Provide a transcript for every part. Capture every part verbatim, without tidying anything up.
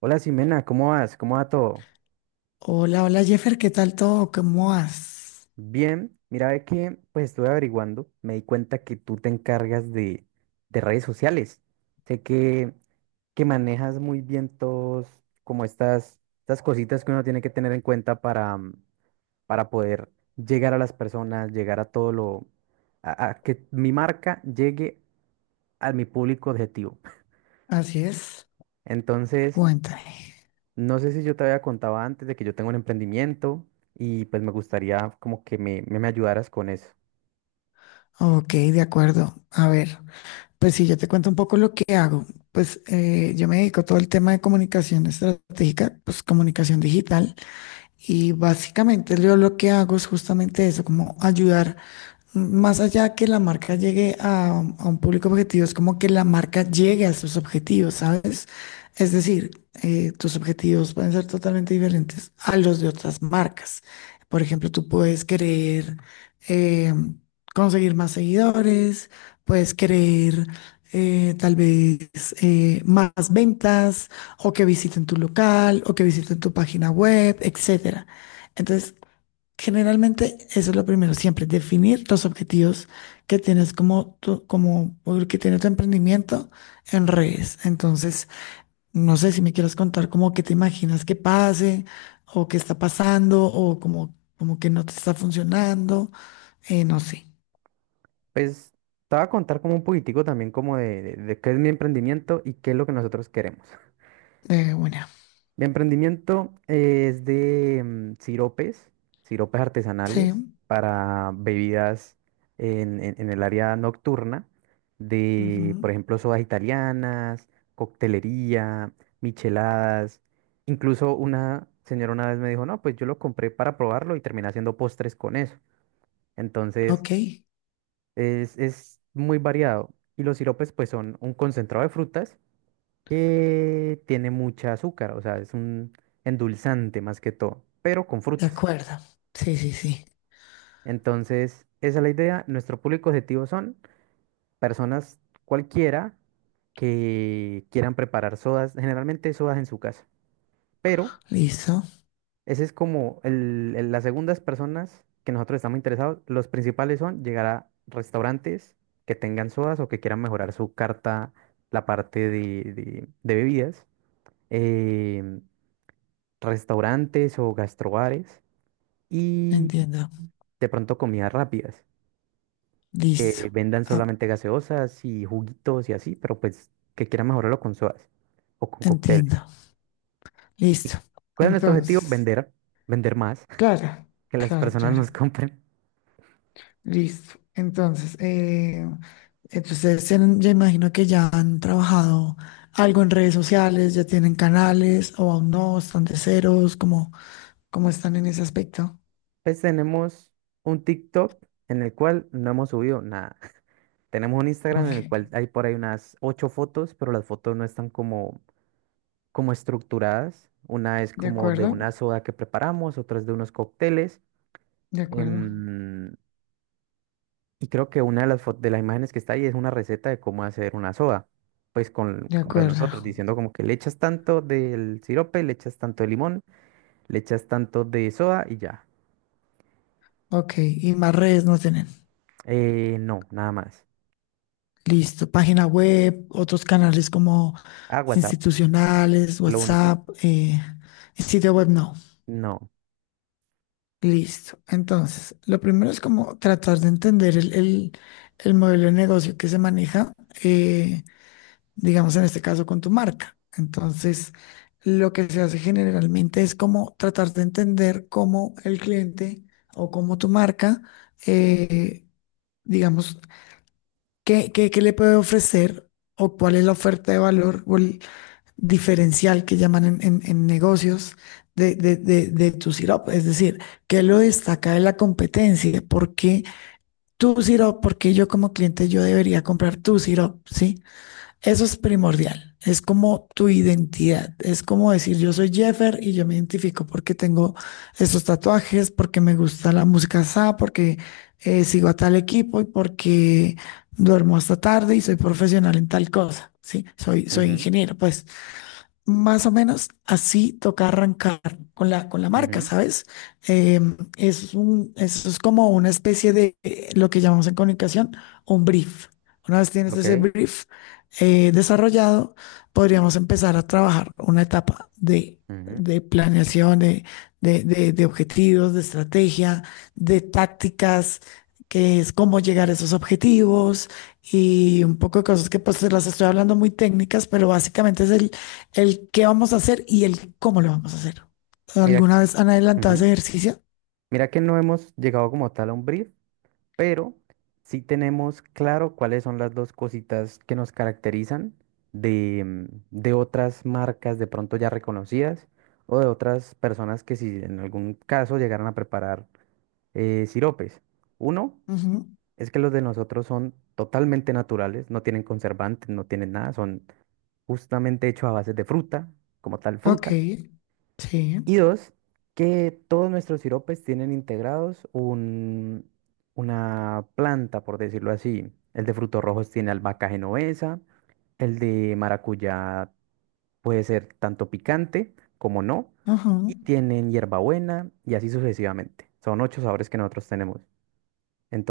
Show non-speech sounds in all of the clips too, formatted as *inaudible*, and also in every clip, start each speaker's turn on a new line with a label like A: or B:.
A: Hola Ximena, ¿cómo vas? ¿Cómo va todo?
B: Hola, hola Jeffer, ¿qué tal todo? ¿Cómo vas?
A: Bien, mira, ve que pues estuve averiguando, me di cuenta que tú te encargas de, de redes sociales. Sé que, que manejas muy bien todos como estas, estas cositas que uno tiene que tener en cuenta para, mm, para poder llegar a las personas, llegar a todo lo, a, a que mi marca llegue a mi público objetivo.
B: Así es,
A: *laughs* Entonces,
B: cuéntame.
A: no sé si yo te había contado antes de que yo tengo un emprendimiento y pues me gustaría como que me, me, me ayudaras con eso.
B: Ok, de acuerdo. A ver, pues sí, yo te cuento un poco lo que hago. Pues eh, yo me dedico a todo el tema de comunicación estratégica, pues comunicación digital, y básicamente yo lo que hago es justamente eso, como ayudar. Más allá que la marca llegue a, a un público objetivo, es como que la marca llegue a sus objetivos, ¿sabes? Es decir, eh, tus objetivos pueden ser totalmente diferentes a los de otras marcas. Por ejemplo, tú puedes querer eh, conseguir más seguidores, puedes querer eh, tal vez eh, más ventas o que visiten tu local o que visiten tu página web, etcétera. Entonces, generalmente, eso es lo primero, siempre definir los objetivos que tienes como, tu- como o el que tiene tu emprendimiento en redes. Entonces, no sé si me quieres contar como que te imaginas que pase o qué está pasando o como, como que no te está funcionando. Eh, no sé.
A: Pues te voy a contar como un poquitico también como de, de, de qué es mi emprendimiento y qué es lo que nosotros queremos.
B: Eh, bueno,
A: Mi emprendimiento es de mm, siropes, siropes
B: sí.
A: artesanales para bebidas en, en- en el área nocturna, de,
B: Ujú.
A: por ejemplo, sodas italianas, coctelería, micheladas. Incluso una señora una vez me dijo, no, pues yo lo compré para probarlo y terminé haciendo postres con eso. Entonces,
B: Ok,
A: es, es muy variado. Y los siropes, pues, son un concentrado de frutas que tiene mucha azúcar, o sea, es un endulzante más que todo, pero con
B: de
A: frutas.
B: acuerdo. Sí, sí, sí.
A: Entonces, esa es la idea. Nuestro público objetivo son personas cualquiera que quieran preparar sodas, generalmente sodas en su casa, pero
B: Listo.
A: ese es como el- el- las segundas personas que nosotros estamos interesados. Los principales son llegar a restaurantes que tengan sodas o que quieran mejorar su carta, la parte de, de- de bebidas. eh, restaurantes o gastrobares y
B: Entiendo.
A: de pronto comidas rápidas, que
B: Listo.
A: vendan
B: Ah,
A: solamente gaseosas y juguitos y así, pero pues que quieran mejorarlo con sodas o con cócteles.
B: entiendo. Listo.
A: ¿Cuál es nuestro objetivo?
B: Entonces.
A: Vender, vender más.
B: Claro,
A: *laughs* Que las
B: claro,
A: personas
B: claro.
A: nos compren.
B: Listo. Entonces, eh, entonces se ya imagino que ya han trabajado algo en redes sociales, ya tienen canales o aún no, están de ceros, cómo ¿cómo están en ese aspecto?
A: Pues tenemos un TikTok en el cual no hemos subido nada. *laughs* Tenemos un Instagram
B: Ok,
A: en el cual hay por ahí unas ocho fotos, pero las fotos no están como, como estructuradas. Una es
B: de
A: como de
B: acuerdo,
A: una soda que preparamos, otra es de unos cócteles.
B: de acuerdo,
A: Em, y creo que una de las, fo- de las imágenes que está ahí es una receta de cómo hacer una soda, pues con,
B: de
A: con lo de nosotros,
B: acuerdo.
A: diciendo como que le echas tanto del sirope, le echas tanto de limón, le echas tanto de soda y ya.
B: Ok, ¿y más redes no tienen?
A: Eh, no, nada más.
B: Listo, ¿página web, otros canales como
A: Ah, WhatsApp,
B: institucionales,
A: lo único.
B: WhatsApp, eh, sitio web no?
A: No.
B: Listo. Entonces, lo primero es como tratar de entender el, el- el modelo de negocio que se maneja, eh, digamos en este caso con tu marca. Entonces, lo que se hace generalmente es como tratar de entender cómo el cliente o cómo tu marca, eh, digamos, qué, qué- qué le puede ofrecer o cuál es la oferta de valor diferencial que llaman en, en- en negocios de, de, de, de tu sirope. Es decir, ¿qué lo destaca de la competencia? ¿Por qué tu sirope? ¿Por qué yo como cliente yo debería comprar tu sirope? ¿Sí? Eso es primordial. Es como tu identidad. Es como decir, yo soy Jeffer y yo me identifico porque tengo estos tatuajes, porque me gusta la música S A, porque eh, sigo a tal equipo y porque duermo hasta tarde y soy profesional en tal cosa. Sí, soy, soy
A: Ujú,
B: ingeniero, pues. Más o menos así toca arrancar con la, con la marca,
A: ujú,
B: ¿sabes? Em, es un, eso es como una especie de eh, lo que llamamos en comunicación un brief. Una vez tienes
A: ok.
B: ese brief eh, desarrollado, podríamos empezar a trabajar una etapa de,
A: Ujú.
B: de planeación, de, de, de- de objetivos, de estrategia, de tácticas, que es cómo llegar a esos objetivos y un poco de cosas que pues te las estoy hablando muy técnicas, pero básicamente es el el qué vamos a hacer y el cómo lo vamos a hacer.
A: Mira,
B: ¿Alguna vez han adelantado ese
A: ujú.
B: ejercicio?
A: Mira que no hemos llegado como tal a un brief, pero sí tenemos claro cuáles son las dos cositas que nos caracterizan de, mm, de otras marcas de pronto ya reconocidas o de otras personas que si en algún caso llegaran a preparar eh, siropes. Uno
B: Ujú.
A: es que los de nosotros son totalmente naturales, no tienen conservantes, no tienen nada, son justamente hechos a base de fruta, como tal
B: Ok,
A: fruta.
B: sí,
A: Y dos, que todos nuestros siropes tienen integrados un, una planta, por decirlo así. El de frutos rojos tiene albahaca genovesa, el de maracuyá puede ser tanto picante como no, y
B: ujú,
A: tienen hierbabuena y así sucesivamente. Son ocho sabores que nosotros tenemos.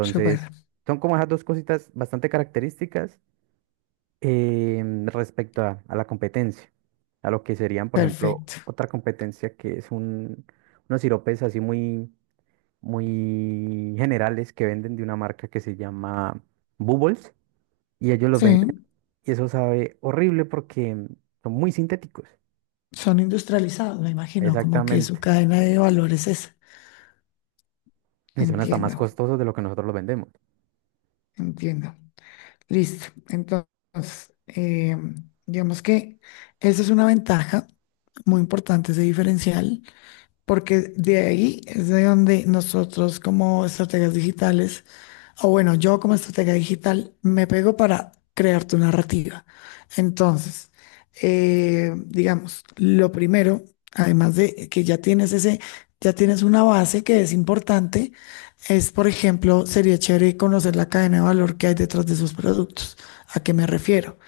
B: súper,
A: son como esas dos cositas bastante características em, respecto a, a la competencia, a lo que serían, por ejemplo,
B: perfecto.
A: otra competencia que es un, unos siropes así muy, muy generales que venden de una marca que se llama Bubbles y ellos los venden
B: Sí,
A: y eso sabe horrible porque son muy sintéticos,
B: son industrializados, me imagino, como que
A: exactamente,
B: su cadena de valores es.
A: y son hasta más
B: Entiendo,
A: costosos de lo que nosotros los vendemos,
B: entiendo. Listo. Entonces, eh, digamos que esa es una ventaja muy importante, ese diferencial, porque de ahí es de donde nosotros como estrategas digitales. O bueno, yo como estratega digital me pego para crear tu narrativa. Entonces, eh, digamos, lo primero, además de que ya tienes ese, ya tienes una base que es importante, es, por ejemplo, sería chévere conocer la cadena de valor que hay detrás de sus productos. ¿A qué me refiero?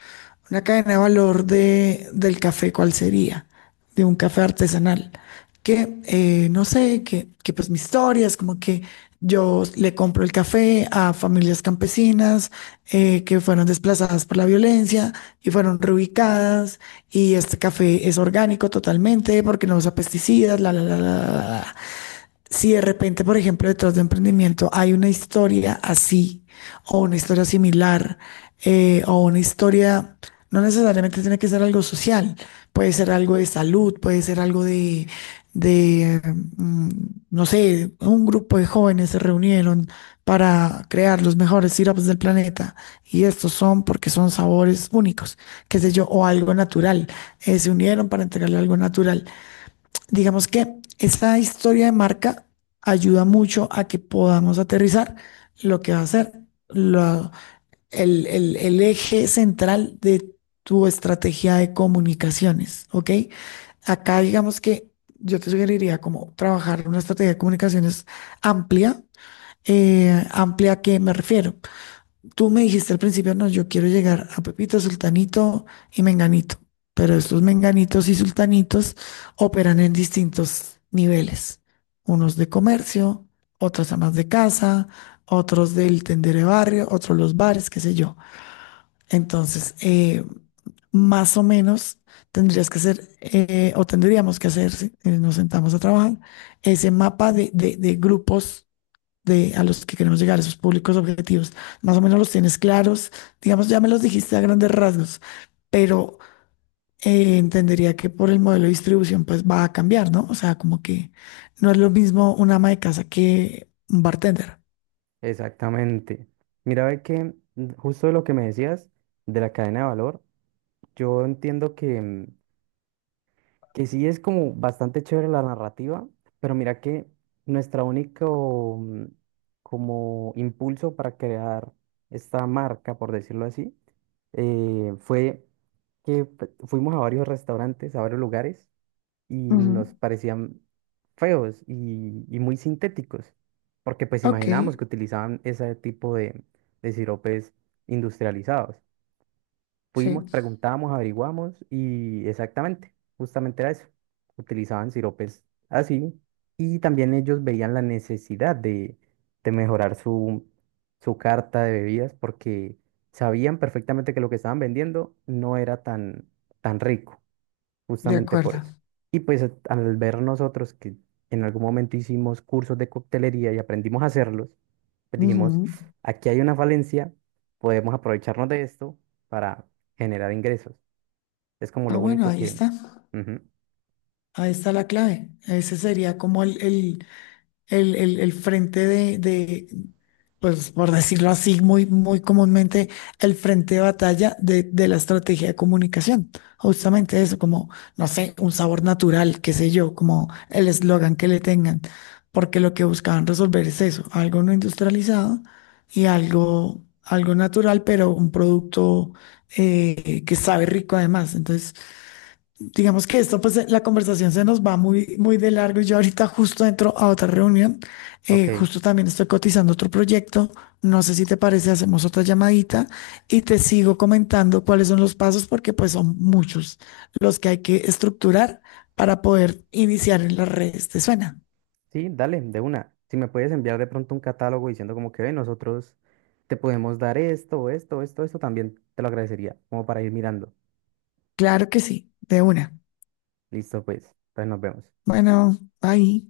B: Una cadena de valor de, del café, ¿cuál sería? De un café artesanal. Que, eh, no sé, que, que pues mi historia es como que yo le compro el café a familias campesinas, eh, que fueron desplazadas por la violencia y fueron reubicadas y este café es orgánico totalmente porque no usa pesticidas, la, la, la, la, la. La. Si de repente, por ejemplo, detrás de emprendimiento hay una historia así o una historia similar, eh, o una historia, no necesariamente tiene que ser algo social, puede ser algo de salud, puede ser algo de, de mm, no sé, un grupo de jóvenes se reunieron para crear los mejores sirops del planeta y estos son porque son sabores únicos, qué sé yo, o algo natural, eh, se unieron para entregarle algo natural. Digamos que esta historia de marca ayuda mucho a que podamos aterrizar lo que va a ser lo- el, el- el eje central de tu estrategia de comunicaciones, ¿ok? Acá digamos que yo te sugeriría como trabajar una estrategia de comunicaciones amplia. Eh, ¿amplia a qué me refiero? Tú me dijiste al principio, no, yo quiero llegar a Pepito, Sultanito y Menganito, pero estos Menganitos y Sultanitos operan en distintos niveles, unos de comercio, otros amas de casa, otros del tendero de barrio, otros los bares, qué sé yo. Entonces, eh, más o menos tendrías que hacer, eh, o tendríamos que hacer, si eh, nos sentamos a trabajar, ese mapa de, de de grupos de a los que queremos llegar, esos públicos objetivos. Más o menos los tienes claros, digamos, ya me los dijiste a grandes rasgos, pero eh, entendería que por el modelo de distribución pues va a cambiar, ¿no? O sea, como que no es lo mismo un ama de casa que un bartender.
A: exactamente. Mira, ve que mm, justo de lo que me decías de la cadena de valor, yo entiendo que mm, que sí es como bastante chévere la narrativa, pero mira que nuestro único mm, como impulso para crear esta marca, por decirlo así, eh, fue que fu- fuimos a varios restaurantes, a varios lugares, y nos
B: Ujú.
A: parecían feos y, y muy sintéticos, porque pues
B: Ok,
A: imaginábamos que utilizaban ese tipo de, de siropes industrializados.
B: sí,
A: Fuimos, preguntábamos, averiguamos y exactamente, justamente era eso. Utilizaban siropes así y también ellos veían la necesidad de, de mejorar su, su carta de bebidas porque sabían perfectamente que lo que estaban vendiendo no era tan, tan rico,
B: de
A: justamente por
B: acuerdo.
A: eso. Y pues a- al ver nosotros que en algún momento hicimos cursos de coctelería y aprendimos a hacerlos, pues dijimos,
B: Ujú.
A: aquí hay una falencia, podemos aprovecharnos de esto para generar ingresos. Es como
B: Ah,
A: lo
B: bueno,
A: único
B: ahí
A: que...
B: está.
A: Ujú,
B: Ahí está la clave. Ese sería como el, el, el, el- el frente de, de, pues por decirlo así, muy, muy comúnmente, el frente de batalla de, de la estrategia de comunicación. Justamente eso, como, no sé, un sabor natural, qué sé yo, como el eslogan que le tengan, porque lo que buscaban resolver es eso, algo no industrializado y algo, algo natural, pero un producto eh, que sabe rico además. Entonces, digamos que esto, pues la conversación se nos va muy, muy de largo. Yo ahorita justo entro a otra reunión.
A: ok,
B: Eh, justo también estoy cotizando otro proyecto. No sé si te parece, hacemos otra llamadita y te sigo comentando cuáles son los pasos, porque pues son muchos los que hay que estructurar para poder iniciar en las redes. ¿Te suena?
A: sí, dale, de una. Si me puedes enviar de pronto un catálogo diciendo como que "Ve, nosotros te podemos dar esto, esto, esto, esto, también te lo agradecería, como para ir mirando.
B: Claro que sí, de una.
A: Listo, pues, entonces nos vemos.
B: Bueno, bye.